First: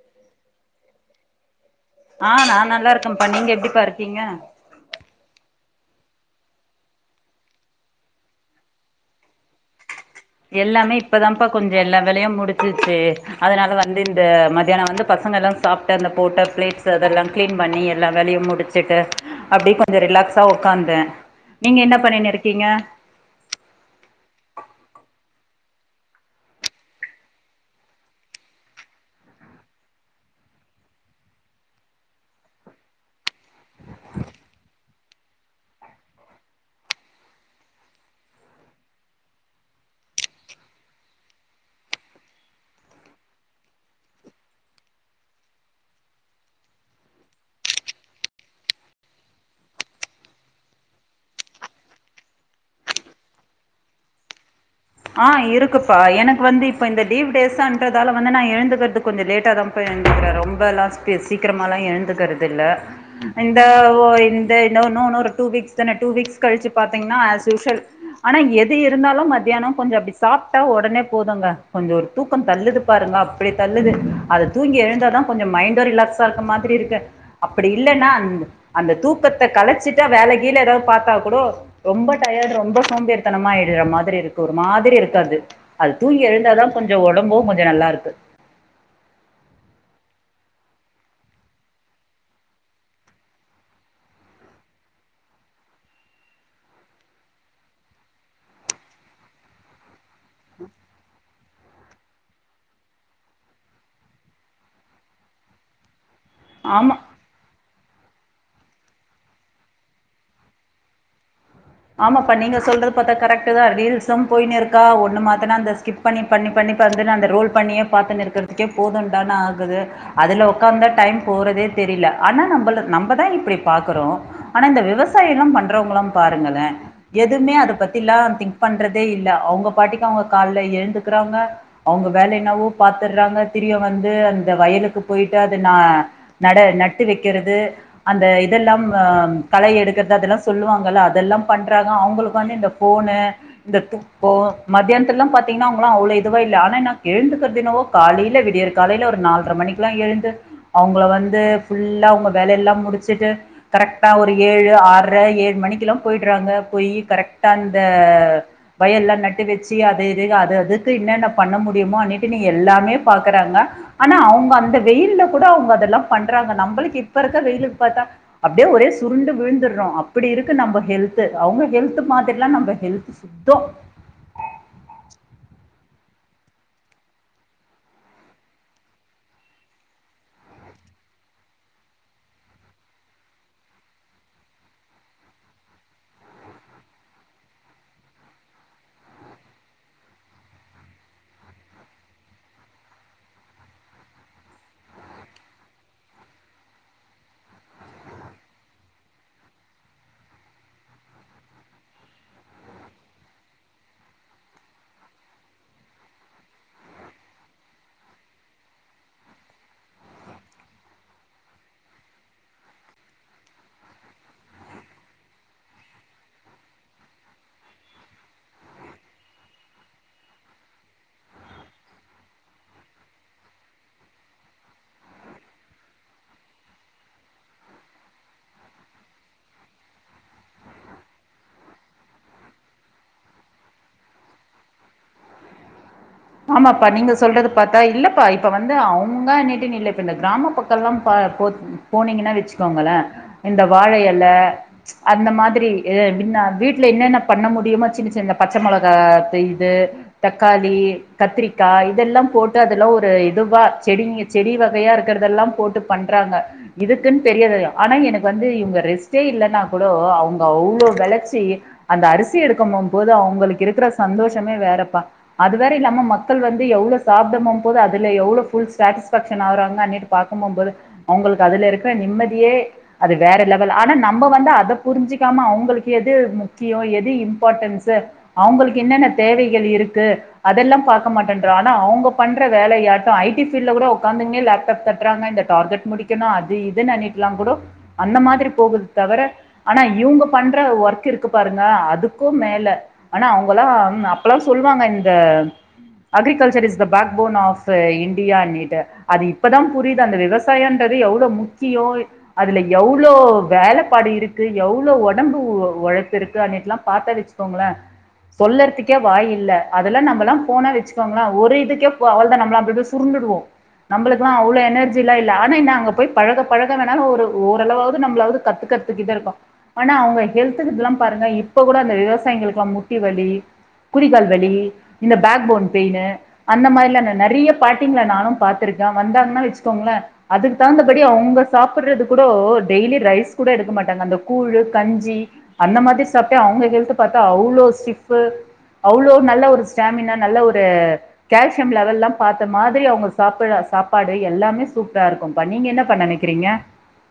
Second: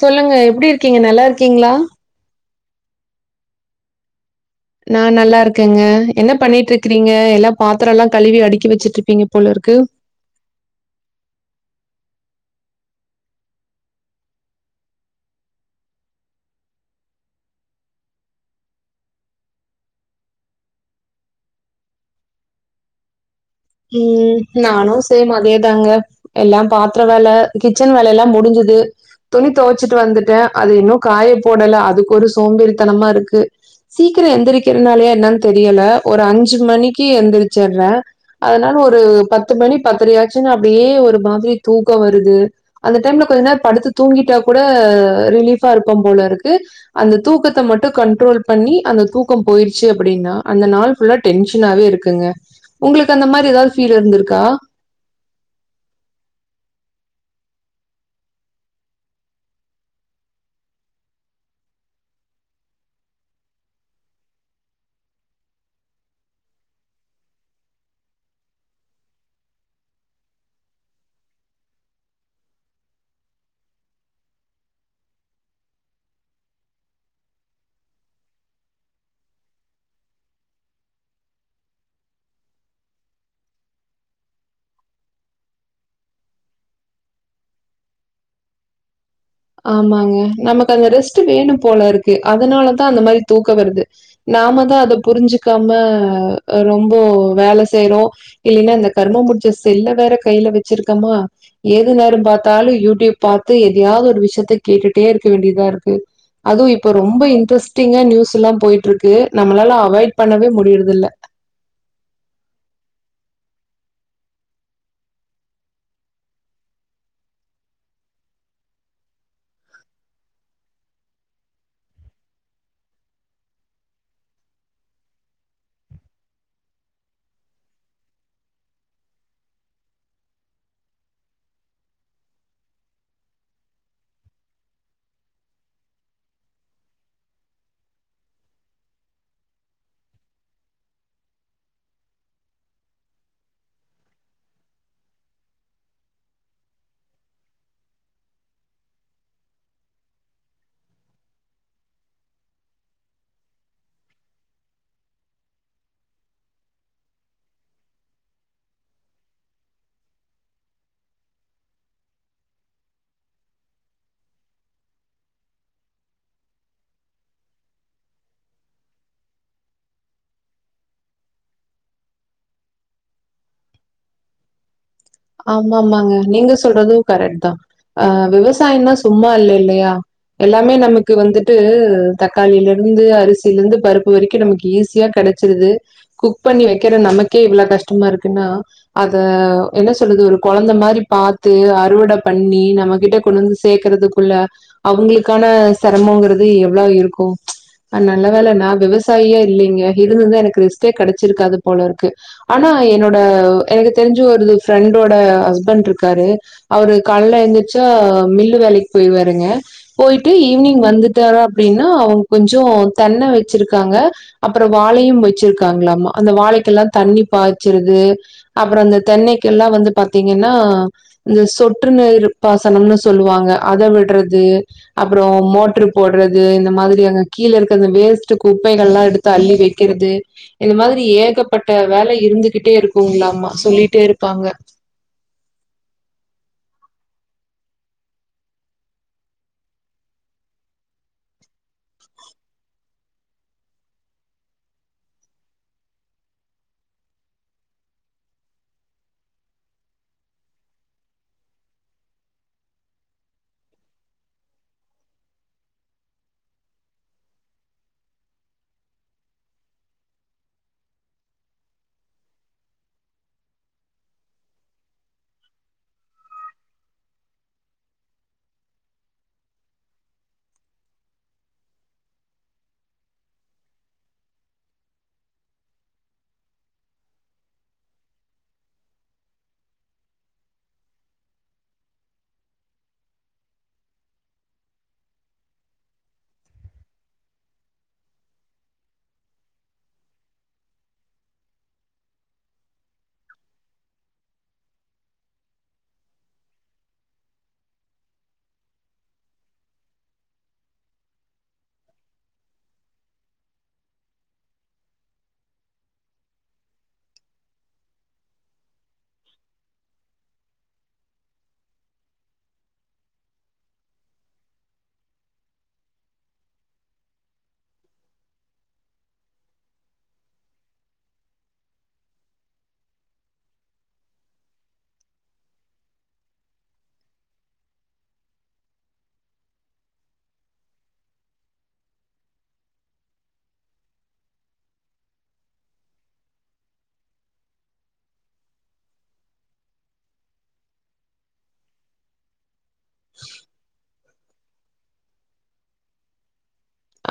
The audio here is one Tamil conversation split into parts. சொல்லுங்க எப்டி இருக்கீங்க நல்லா இருக்கீங்களா ஆ நா நல்லா இருக்கன்ப்பா நீங்க எப்டிப்பா இருக்கீங்க நான் நல்லா இருக்கேங்க என்ன பண்ணிட்டு இருக்கிறீங்க எல்லா பாத்திரம் எல்லாம் கழுவி அடிக்கி வச்சுட்டு இருப்பீங்க போல இருக்கு எல்லாமே இப்பதான்ப்பா கொஞ்சம் எல்லா வேலையும் முடிஞ்சிச்சு அதனால வந்து இந்த மத்தியான வந்து பசங்கள் எல்லாம் சாப்ட்ட அந்த போட்ட ப்ளேட்ஸ் அதெல்லா க்ளீன் பண்ணி எல்லா வேலையு முடிச் முடிச்சிட்டு அப்டி கொஞ்சோ ரிலாகஸ் ஒக்காந்தேன் நீங்க என்ன பண்ணினு இருக்கீங்க ம் நானும் சேம் அதேதாங்க எல்லாம் பாத்ர வேல கிச்சன் வேல எல்லாம் முடிஞ்சுது துணி தொவச்சிட்டு வந்துட்டே அது இன்னு காய போடல அதுக்கு ஒரு சோம்பேறித்தனமா இருக்கு சீக்கிர எந்திரிக்கிறனாலயா என்னன் தெரியல ஒரு அஞ்சு மணிக்கு எந்திரிச்சர்றே அதுனால ஒரு பத்து மணி பத்துரையாச்சுன்னா அப்டியே ஒரு மாதிரி தூக்கொ வருது அந்த டைம்ல கொஞ்ச நேர படுத்து தூங்கிட்டா கூட ரிலீஃபா இருக்கும் போலருக்கு அந்த தூக்கத்த மட்டு கண்ட்ரோல் பண்ணி அந்த தூக்கம் போயிருச்சு அப்புடின்னா அந்த நாள் ஃபுல்லா டென்ஷனாவே இருக்குங்க உங்களுக்கு அந்த மாரி எதாவ்து ஃபீல் இருந்துருக்கா? ஆ இருக்குப்பா எனக்கு வந்து இப்போ இந்த டீவ் டேஸான்றதால வந்து நா எழுந்துக்கற்து கொஞ்ச லேட்டா தாம் பா எழுந்துக்கிற ரொம்பல்லா சீக்கிரமால்லா எழுந்துக்கிறது இல்ல இந்த ஒ இந்த இன்னு னு னு ஒரு டூ வீக்ஸ் தானெ டூ வீக்ஸ் கழிச்சு பாத்தீங்னா ஆஸ்யூஷ்வல் ஆனா எது இருந்தாலு மத்யானொ கொஞ்ச அப்டி சாப்டா ஒடனே போதுங்க கொஞ்சொ ஒரு தூக்கம் தள்ளுது பாருங்க அப்டி தள்ளுது அது தூங்கி எழுந்தாதா கொஞ்சொ மைன்டு ரிலாக்ஸா இருக்க மாதிரி இருக்கு அப்பிடி இல்லனா அந் அந்த தூக்கத்த கலச்சிட்டா வேல கீல எதாவ் பாத்தா குடோ ரொம்ப டயர்ட் ரொம்ப சோம்பேறித்தனமா ஆயிட்ற மாதிரி இரு க்கு ஒரு மாதிரி இருக்கு அது அது தூங்கி எழுந்தாதா கொஞ்சொ ஒடம்பு கொஞ்சொ நல்லாருக்கு ஆமாங்க நமக்கு அந்த ரெஸ்ட்டு வேணும் போலருக்கு அதுனாலதா அந்த மாரி தூக்க வருது நாம தா அத புரிஞ்சுக்காம ரொம்போ வேல செய்றோ இல்லைனா இந்த கருமம் புடுச்ச செல்ல வேற கைல வச்சிருக்கமா எது நேரம் பாத்தாலு யூ டியூப் பாத்து எதயாவ்து ஒரு விஷ் யத்த கேட்டுட்டே இருக்க வேண்டியதா இருக்கு அதுவு இப்ப ஆமா ரொம்ப இன்ட்ரெஸ் டிங்கா நியூஸ் எல்லா போயிட்ருக்கு நம்மளால அவாய்ட் பண்ணவே முடியிறதில்ல ஆமாப்பா நீங்க சொல்றது பாத்தா கரெக்ட்டு தா ரீல்ஸும் போயினே இருக்கா ஒன்னு மாத்துனா அந்த ஸ்கிப் பண்ணி பண்ணி பண்ணி பாத்துட்டு நா அந்த ரோல் பண்ணியே பாத்துன்னு இருக்கற்துக்கே போதுன்டானு ஆகுது அதுல ஒக்காந்தா டைம் போறதே தெரில ஆனா நம்பள நம்பதா இப்பிடி பாக்குறோ ஆனா இந்த விவசாயல்லா பண்றவ்ங்களா பாருங்களே எதுவ்மே அத பத்தில்லா திங்க் பண்றதே இல்ல அவுங்க பாட்டுக்கு அவுங்க கால்ல எழுந்துக்குறாங்க அவுங்க வேல என்னவோ பாத்துர்றாங்க திரியு வந்து அந்த வயலுக்கு போயிட்டு அதனா நட நட்டு வக்கிறது அந்த இதெல்லாம் அ களை எடுக்கற்து அதெல்லா சொல்லுவாங்கல்ல அதெல்லாம் பண்றாங்க அவுங்களுக்கு வந்து இந்த ஃபோனு இந்த இப்போ மதியானத்துல்லா பாத்தீங்னா அவுங்களா அவ்ளோ இதுவா இல்ல ஆனா இன்னா எழுந்துக்கற்து என்னவோ காலைல விடியற் காலைல ஒரு நால்ர மணிக்குல்லா எழுந்து அவுங்ள வந்து ஃபுல்லா அவுங்க வேலைல்லா முடுச்சுட்டு கரெக்டா ஒரு ஏழு ஆற்ர ஏழு மணிக்கிலா போயிட்றாங்க போயி கரெக்டா இந்த பயர்லா‌ நட்டு வச்சு அது இது அது அதுக்கு இன்னன்ன பண்ண முடியுமோ அனிட்டு னி எல்லாமே பாக்குறாங்க ஆனா அவுங்க அந்த வெயில்ல கூட அவுங்க அதல்லா பண்றாங்க நம்பளுக்கு இப்ப இருக்க வெயிலுக் பாத்தா அப்டியே ஒரே சுருண்டு விழுந்துர்றோ அப்பிடி இருக்கு நம்ப ஹெல்த்து அவுங்க ஹெல்த்து மாதிரில்லா நம்ப ஹெல்த்து சுத்தொ ஆமா ஆமாங்க நீங்க சொல்றது கரெக்ட் தா அ விவசாயன்னா சும்மா இல்ல இல்லயா எல்லாமே நமக்கு வந்துட்டு தக்காளிலெர்ந்து அரிசிலெந்து பருப்பு வரைக்கு நமக்கு ஈஸியா கெட ச்சிருது குக் பண்ணி வக்கிற நமக்கே இவ்ள கஷ்டமா இருக்குன்னா அத என்ன சொல்றது ஒரு கொழந்த மாரி பாத்து அறுவட பண்ணி நம்மகிட்ட கொண்டு வந்து சேக்குறதுக்குள்ள அவுங்களுக்கான செரமோங்கிறது எவ்ளொ இருக்கு அ நல்ல வேள நா விவசாயியா இல்லெங்க இருந்துருந்தா எனக்கு ரெஸ்டே கெடச்சிருக்காது போலருக்கு ஆனா என்னோட எனக்கு தெரிஞ்சு ஒருது ஃப்ரெண்டோட ஹஸ்பண்ட்ருக்காரு அவரு கால்ல எந்துருச்சா மில்லு வேலைக்கு போயிருவாருங்க போயிட்டு ஈவினிங் வந்துட்டாரா அப்டின்னா அவுங்க கொஞ்ச தென்ன வச்சிருக்காங்க அப்ற வாழையும் வச்சிருக்காங்களாமா அந்த வாழைக்கெல்லா தண்ணி பாய்ச்சிருது அப்ற இந்த தென்னைக்கு எல்லா வந்து பாத்தீங்கன்னா இந்த சொட்ரு நீர்ப்பாசனம்னு சொல்லுவாங்க அத விட்றது அப்றோ மோட்ரு போட்றது இந்த மாதிரியான கீழ இருக்க வேஸ்ட்டு குப்பைகள்லா எடுத் தள்ளி வக்கிறது இந்த மாரி ஏகப்பட்ட வேல இருந்துக்கிட்டே இருக்குங்களாமா சொல்லிட்டே இரு ப்பாங்க ஆமாப்பா நீங்க சொல்றத பாத்தா இல்லப்பா இப்ப வந்து அவுங்கன்ட்டுன்னு இல்ல இப்ப இந்த கிராம பக்கல்லா ப போ போனீங்கன்னா வச்சுகோங்களே இந்த வாழ எல அந்தமாதிரி எ வின்ன வீட்ல என்னென்ன பண்ண முடியுமோ சின்ன சின்ன பச்ச மொளகா தெய்து தக்காளி கத்திரிக்கா இதெல்லா போட்டு அதெல்லா ஒரு இதுவா செடிங்க செடி வகையா இருக்கறதெல்லா போட்டு பண்றாங்க இதுக்குன்னு தெரியலையா ஆனா எனக்கு வந்து இவுங்க ரெஸ்ட்டே இல்லன்னா கூடோ அவுங்க அவ்ளோ வெளச்சி அந்த அரிசி எடுக்கம்ம போ போது அவுங்களுக்கு இருக்கிற சந்தோஷமே வேறப்பா அது வேற இல்லாம ம மக்கள் வந்து எவ்ளோ சாப்டமுமீ போது அதுல எவ்ளோ ஃபுல் சேட்டீஸ்பேக்ஷன் ஆகறாங்க அன்ட்டு பாக்குமும் போது அவுங்களுக்கு அதுல இருக்கற நிம்மதியே அது வேற லெவல் ஆனா நம்ம வந்து அத புரிஞ்சுக்காம அவுங்களுக்கு எது முக்கியோ எது இம்பார்ட்டன்ஸு அவுங்களுக்கு என்னென்ன தேவைகள் இருக்கு அதெல்லா பாக் க மாட்டேன்றோ அவுங்க பண்ற வேலையாட்டோ ஐ டி ஃபீல்ட்ல கூட ஒக்காந்துக்கினே லேப்டப் தட்றாங்க இந்த டார்கெட் முடிக் கணு அது இதுனு நெனக்கலா கூடோ அந்த மாதிரி போகுது தவர ஆனா இவுங்க பண்ற ஒர்க் இருக்கு பாருங்க அதுக்கும் மேல ஆனா அவுங்கள்லா அப்பல்லா சொல்லுவாங்க இந்த agriculture is the backbone of இந்தியான்னிட்டு அது இப்பதா புரியுது அந்த விவசாயன்றது எவ்ளோ முக்கியோ அதுல எவ்ளோ வேலப்பாடு இருக்கு எவ்ளோ ஒடம்பு ஒழப்பு இருக்குனுட்டுல்லா பாத்தன்னு வச்சுக் கோங்கள சொல்லறதுக்கே வாய் இல்ல அதெல்லா நம்மளா போனா வச்சுப் பாங்களா ஒரு இதுக்கே பல அவ்ளோ தா நம்பளா அப்டியே சுருண்டுடுவோ நம்பளுக்கெல்லா அவ்ளோ எனர்ஜிலா இல்ல ஆனா என்ன அங்க போய் பழக பழக வேணாலு ஒரு ஓரளவாவுது நம்பளாவது கத்துக்கறத் துக்கே இருக்கோ ஆனா அவுங்க ஹெல்த்து கிதுல்லா பாருங்க இப்ப கூட அந்த விவசாயிங்களுக்குல்லா முட்டி வலி குதி கால் வலி இந்த பேக் போன் பெயினு அந்த மாரில்லால்ல நெறைய பாட்டிங்கள நானு பாத்துருக்க வந்தாங்கன்னா வச்சுக்கோங்கள அதுக்கு தகுந்தபடி அவுங்க சாப்புறது கூடோ டெய்லி ரைஸ் கூட எடுக்க மாட்டாங்க அந்த கூழு கஞ்சி அந்த மாதி சாப்ட்டே அவுங்க ஹெல்த்து பாத்தா அவ்ளோ சிப்பு அவ்ளோ நல்ல ஒரு ஸ்டாமினா நல்ல ஒரு கேல்சியம் லெவல்லா பாத்த மாதிரி அவுங்க சாப்பிட சாப்பா டு எல்லாமே சூப்பரா இருக்கும்பா நீங்க என்னப்பா நெனக்கிறீங்க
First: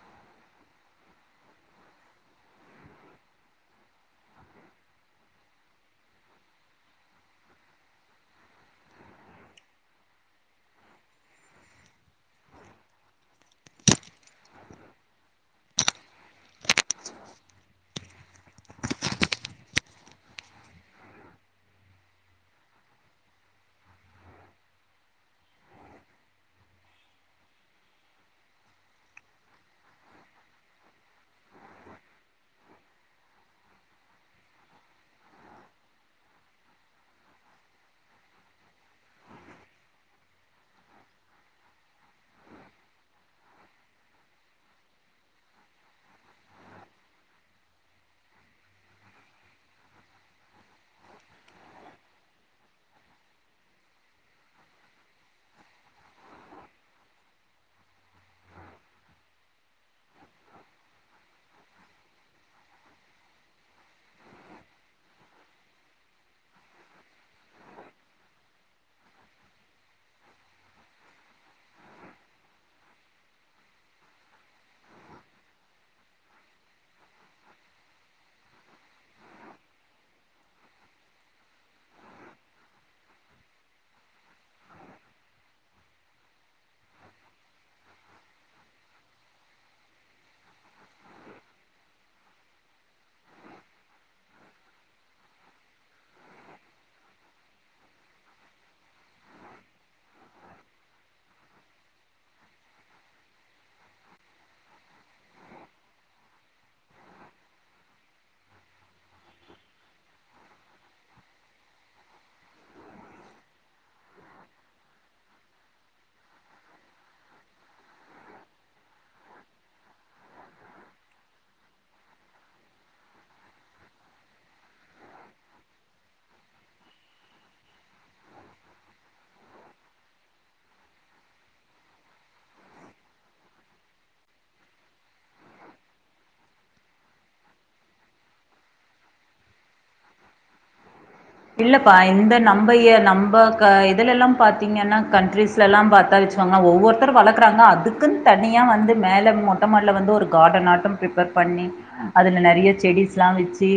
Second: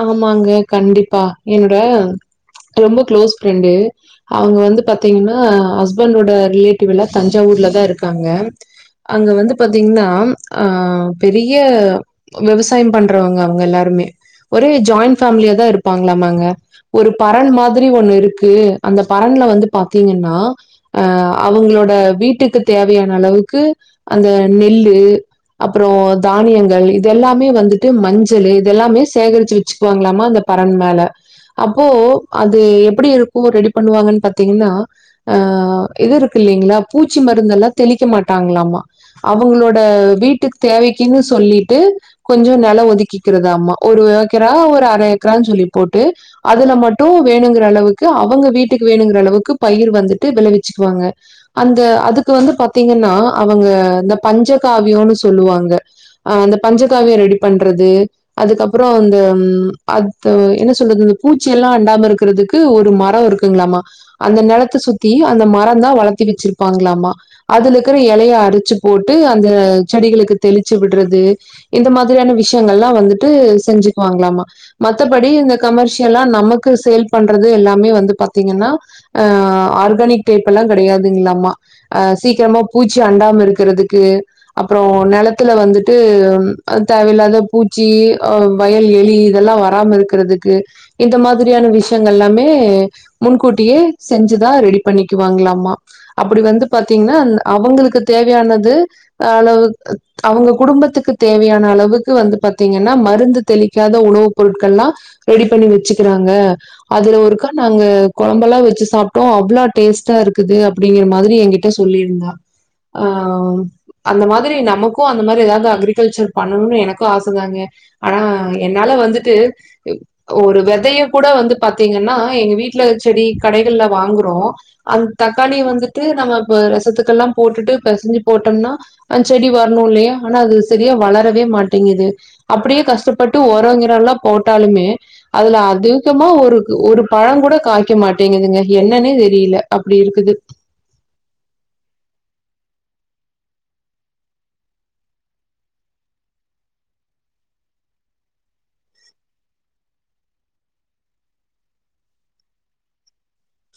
ஆமாங்க கண்டிப்பா என்னோட ரொம்ப க்ளோஸ் ஃப்ரெண்டு அவுங்க வந்து பாத்தீங்கனா ஹஸ்பண்டோட ரிலேட்டிவ் எல்லா தஞ்சாவூர்லதா இருக்காங்க அங்க வந்து பாத்தீங்கன்னா ஆ பெரிய விவசாயம் பண்றவங்க அவுங்க எல்லாருமே ஒரே ஜாயிண்ட் ஃபேமிலியா தா இருப்பாங்களாமாங்க ஒரு பரண் மாதிரி ஒண்ணு இருக்கு அந்த பரண்ல வந்து பாத்தீங்கன்னா ஆ அவுங்களோட வீட்டுக்கு தேவையான அளவுக்கு அந்த நெல்லு அப்பறோ தானியங்கள் இது எல்லாமே வந்துட்டு மஞ்சளு இது எல்லாமே சேகரிச்சு வச்சுக்குவாங்களாம்மா அந்த பரண் மேல அப்போ அது எப்டி இருக்கு ரெடி பண்ணுவாங்கன்னு பாத்தீங்கன்னா அ இது இருக்கு இல்லங்களா பூச்சி மருந்தெல்லா தெளிக்க மாட்டாங்ளாமா அவுங்களோட வீட்டுக்கு தேவைக்குன்னு சொல்லிட்டு கொஞ்சோ நெலோ ஒதுக்கிக்றதாமா ஒரு ஏக்கரா ஒரு அர ஏக்கரான்னு சொல்லி போட்டு அதுல மட்டு வேணுங்கிற அளவுக்கு அவங்க வீட்டுக்கு வேணுங்கிற அளவுக்கு பயிர் வந்துட்டு விளைவிச்சுக்குவாங்க அந்த அதுக்கு வந்து பாத்தீங்ன்னா அவுங்க அந்த பஞ்சகாவியோனு சொல்லுவாங்க அ அந்த பஞ்சக்காவியோ ரெடி பண்றது அதுக்கப்றோ அந்த அத்த என்ன சொல்றது இந்த பூச்சியெல்லா அண்டாம இருக்றதுக்கு ஒரு மரோ இருக் குங்களாமா அந்த நெலத்த சுத்தி அந்த மரந்தா வளத்தி வச்சிருப்பாங்களாமா அதுல இருக்கிற எலைய அரிச்சு போட்டு அந்த செடிகளுக்கு தெளிச்சு விடுறது இந்த மாதிரியான விஷயங்கள்லா வந்துட்டு செஞ்சுக்குவாங்களாமா மத்தபடி இந்த கமர்ஷியலா நமக்கு சேல் பண்றது எல்லாமே வந்து பாத்தீங்கன்னா ஆ ஆர்கானிக் டேப் எல்லா கெடையாதுங்ளாமா அ சீக்கரமா பூச்சி அண்டாம இருக்கறதுக்கு அப்பறோ நெலத்துல வந்துட்டு தேவயில்லாத பூச்சி அ வயல் எலி இதெல்லா வராம இருக்கறதுக்கு இந்த மாதிரியான விஷயங்கள்லாமே முன்கூட்டியே செஞ்சுதா ரெடி பண்ணிக்குவாங்ளாமா அப்படி வந்து பாத்தீங்கன்னா அவங்களுக்கு தேவையானது அ அளவு அவுங்க குடும்பத்துக்கு தேவையான அளவுக்கு வந்து பாத்தீங்க னா மருந்து தெளிக்காத உணவுப் பொருட்கள்லா ரெடி பண்ணி வச்சுக்கிறாங்க அதுல ஒருக்கா நாங்க கொழம்பெல்லா வச்சு சாப்ட்டோ அவ்ளோ டேஸ்ட்டா இருக்குது அப்படிங்கிற மாதிரி எங்கிட் ட சொல்லி இருந்தா ஆ அந்த மாதிரி நமக்கு அந்த மாரி ஏதாவது அக்ரிகல்ச்சர் பண்ணணுன்னு எனக்கு ஆச தாங்க ஆனா என்னால வந்துட்டு ஒரு வெதைய கூட வந்து பாத்தீங்கன்னா எங்க வீட்ல செடி கடைகள்ல வாங்குறோ அந்த தக்காளிய வந்துட்டு நம்ம இப்ப ரசத்துக்கல்லா போட்டுட்டு பெசஞ்சு போட்டோம்னா அந் செடி வரணு இல்லையா ஆனா அது சரியா வளரவே மாட்டேங்குது அப்படியே கஷ்டப்பட்டு ஒரங்கிறோல்லாம் போட்டாலுமே அதுல அதிகமா ஒரு ஒரு பழோ கூட காய்க்க மாட்டேங்குதுங்க என்னன்னே தெரியல அப்படி இருக்குது இல்லப்பா இந்த நம்ப எ நம்ப க இதுலல்லாம் பாத்தீங்கன்னா கண்ட்ரிஸ் லலாம் பாத்தா வச்சுகோங்க ஒவ்வொருத்தரு வளக்குறாங்க அதுக்குன் தனியா வந்து மேல மொட்டமாட்டல வந்து ஒரு கார்டன் ஆட்ட பிரிப்பர் பண்ணி அதுல நறைய செடிஸ்ல்லா வச்சு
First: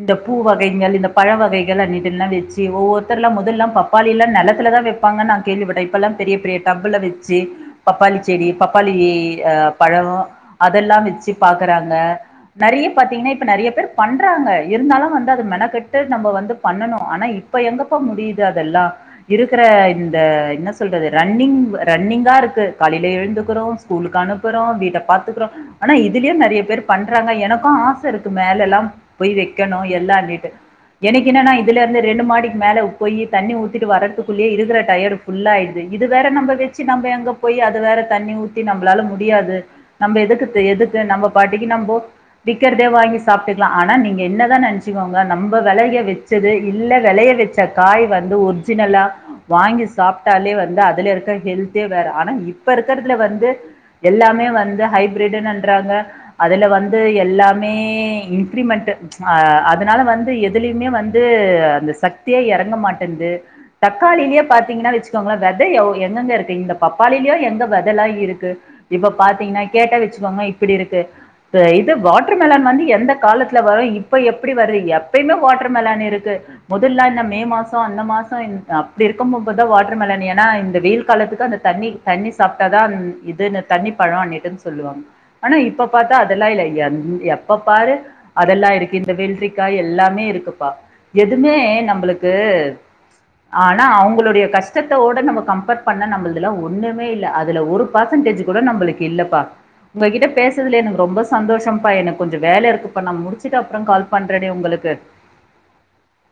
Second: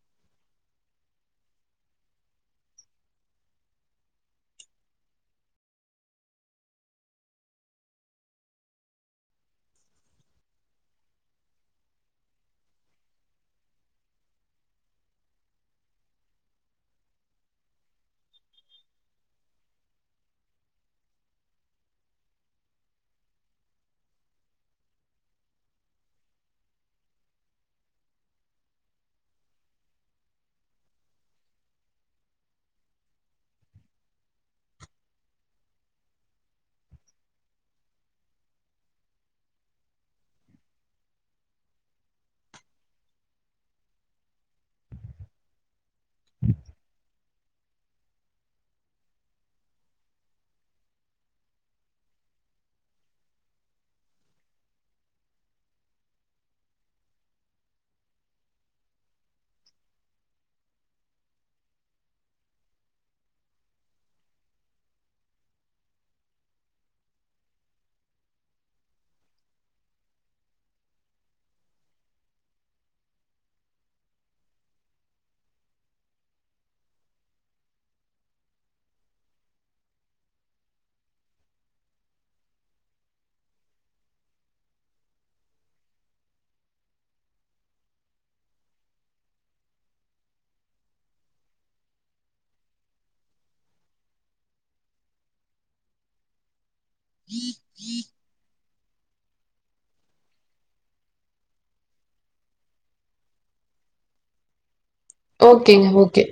இந்த பூ வகைகள் இந்த பழ வகை [unintelligible] வச்சு ஒவ்வொருத்தர்லா முதல்லா பப்பாளிலா நெலத்து தா நா வைப்பாங்க கேள்விப்பட்ட இப்பலா பெரிய பெரிய டப்புல வச்சு பப்பாளி செடி பப்பாளி அ பழோ அதெல்லா வச்சு பாக்குறாங்க நறைய பாத்தீங்கன்னா இப்ப நறைய பேர் பண்றாங்க இருந்தாலு வந்து அத மெனக்கெட்டு நம்ம வந்து பண்ணனு ஆனா இப்ப எங்கப்ப முடியுது அதெல்லா இருக்கற இந்த என்ன சொல்றது ரன்னிங் ரன்னிங்கா இருக்கு கலையில எழுந்துக்கிறோ ஸ்கூலுக்கு அனுப்புறோ வீட்ட பாத்துக்குறோ ஆனா இதுலயே நறைய பேர் பண்றாங்க எனக்கு ஆச இருக்கு மேலல்லாம் போய் வைக்கணு எல்லாண்டிடு எனக் என்னன்னா இதுல இருந்து ரெண்டு மாடிக்கு மேல போயி தண்ணி ஊத்திட்டு வரத்துக்குள்ளே இருக்கற டயர்டு ஃபுல்லாயிடுது இது வேற நம்ப வச்சு நம் எங்க போய் அத வேற தண்ணி ஊத்தி நம்பளால முடியாது நம்ப எதுக்கு எதுக்கு நம்ப பாட்டிக்கு நம்போ விக்கறதே வாங்கி சாப்ட்டுக்கலா ஆனா நீங்க என்னதா நெனசுக்கோங்க நம்ப வெலைய வ ச்சது இல்ல வெளைய வச்ச காய் வந்து ஒரிஜினலா வாங்கி சாப்பிட்டாலே வந்து அதுல இருக்க ஹெல்த்தே வேற ஆனா இப்ப இருக்கறதுல வந்து எல்லாமே வந்து ஹைப்ரிடுன்னுன்றாங்க அதுல வந்து எல்லாமே இன்கிரிமென்ட் அ அதனால வந்து எதுலயுமே வந் து அந்த சக்தியே எறங்க மாட்டேன்து தக்காளிலேயே பாத்தீங்கன்னா வச்சுக்கோங்களே வெத எங்கெங்க இருக்கு இந்த பப்பாளிலயு எங்க வெதைல்லா இருக்கு இப்ப பாத்தீங்கன்னா கேட்ட வச்சுக்கோங்க இப்படி இருக்கு இந்த இது வாட்டர் மெலன் வந்து எந்த காலத்துல வரு இப்ப எப்டி வருது எப்பயுமே வாட்டர் மெலன் இருக்கு மொதல்ல என்ன மே மாசம் அந்த மாசம் அப்டி இருக்கு போம்போதுதா ஏன்னா இந்த வெயில் காலத்துக்கு அந்த தண்ணி தண்ணி சாப்பிட்டாதா இதுன்னு தண்ணப்பழோ அப்டின்ட்டு சொல்லுவாங்க ஆனா இப்ப பாத்தா அதெல்லா இல்ல எந் எப்ப பாரு அதெல்லா இருக்கு இந்த வெள்ரிக்கா எல்லாமே இருக்குப்பா எதுமே நம்மளுக்கு ஆனா அவங்களுடைய கஷ்டத்தோட நம்ம கம்பேர் பண்ண நம்பளுதுலா ஒண்ணுமே இல்ல அதுல ஒரு பர்சன்டேஜ் கூட நம்பளுக்கு இல்லப்பா உங்ககிட்ட பேசுதுல எனக்கு ரொம்ப சந்தோஷம்ப்பா எனக்கு கொஞ்சோ வேல இருக்குப்பா நா முடிச்சுட்டு அப்பறோ கால் பண்றனே உங்களுக்கு ஒகேங்க, ஒகே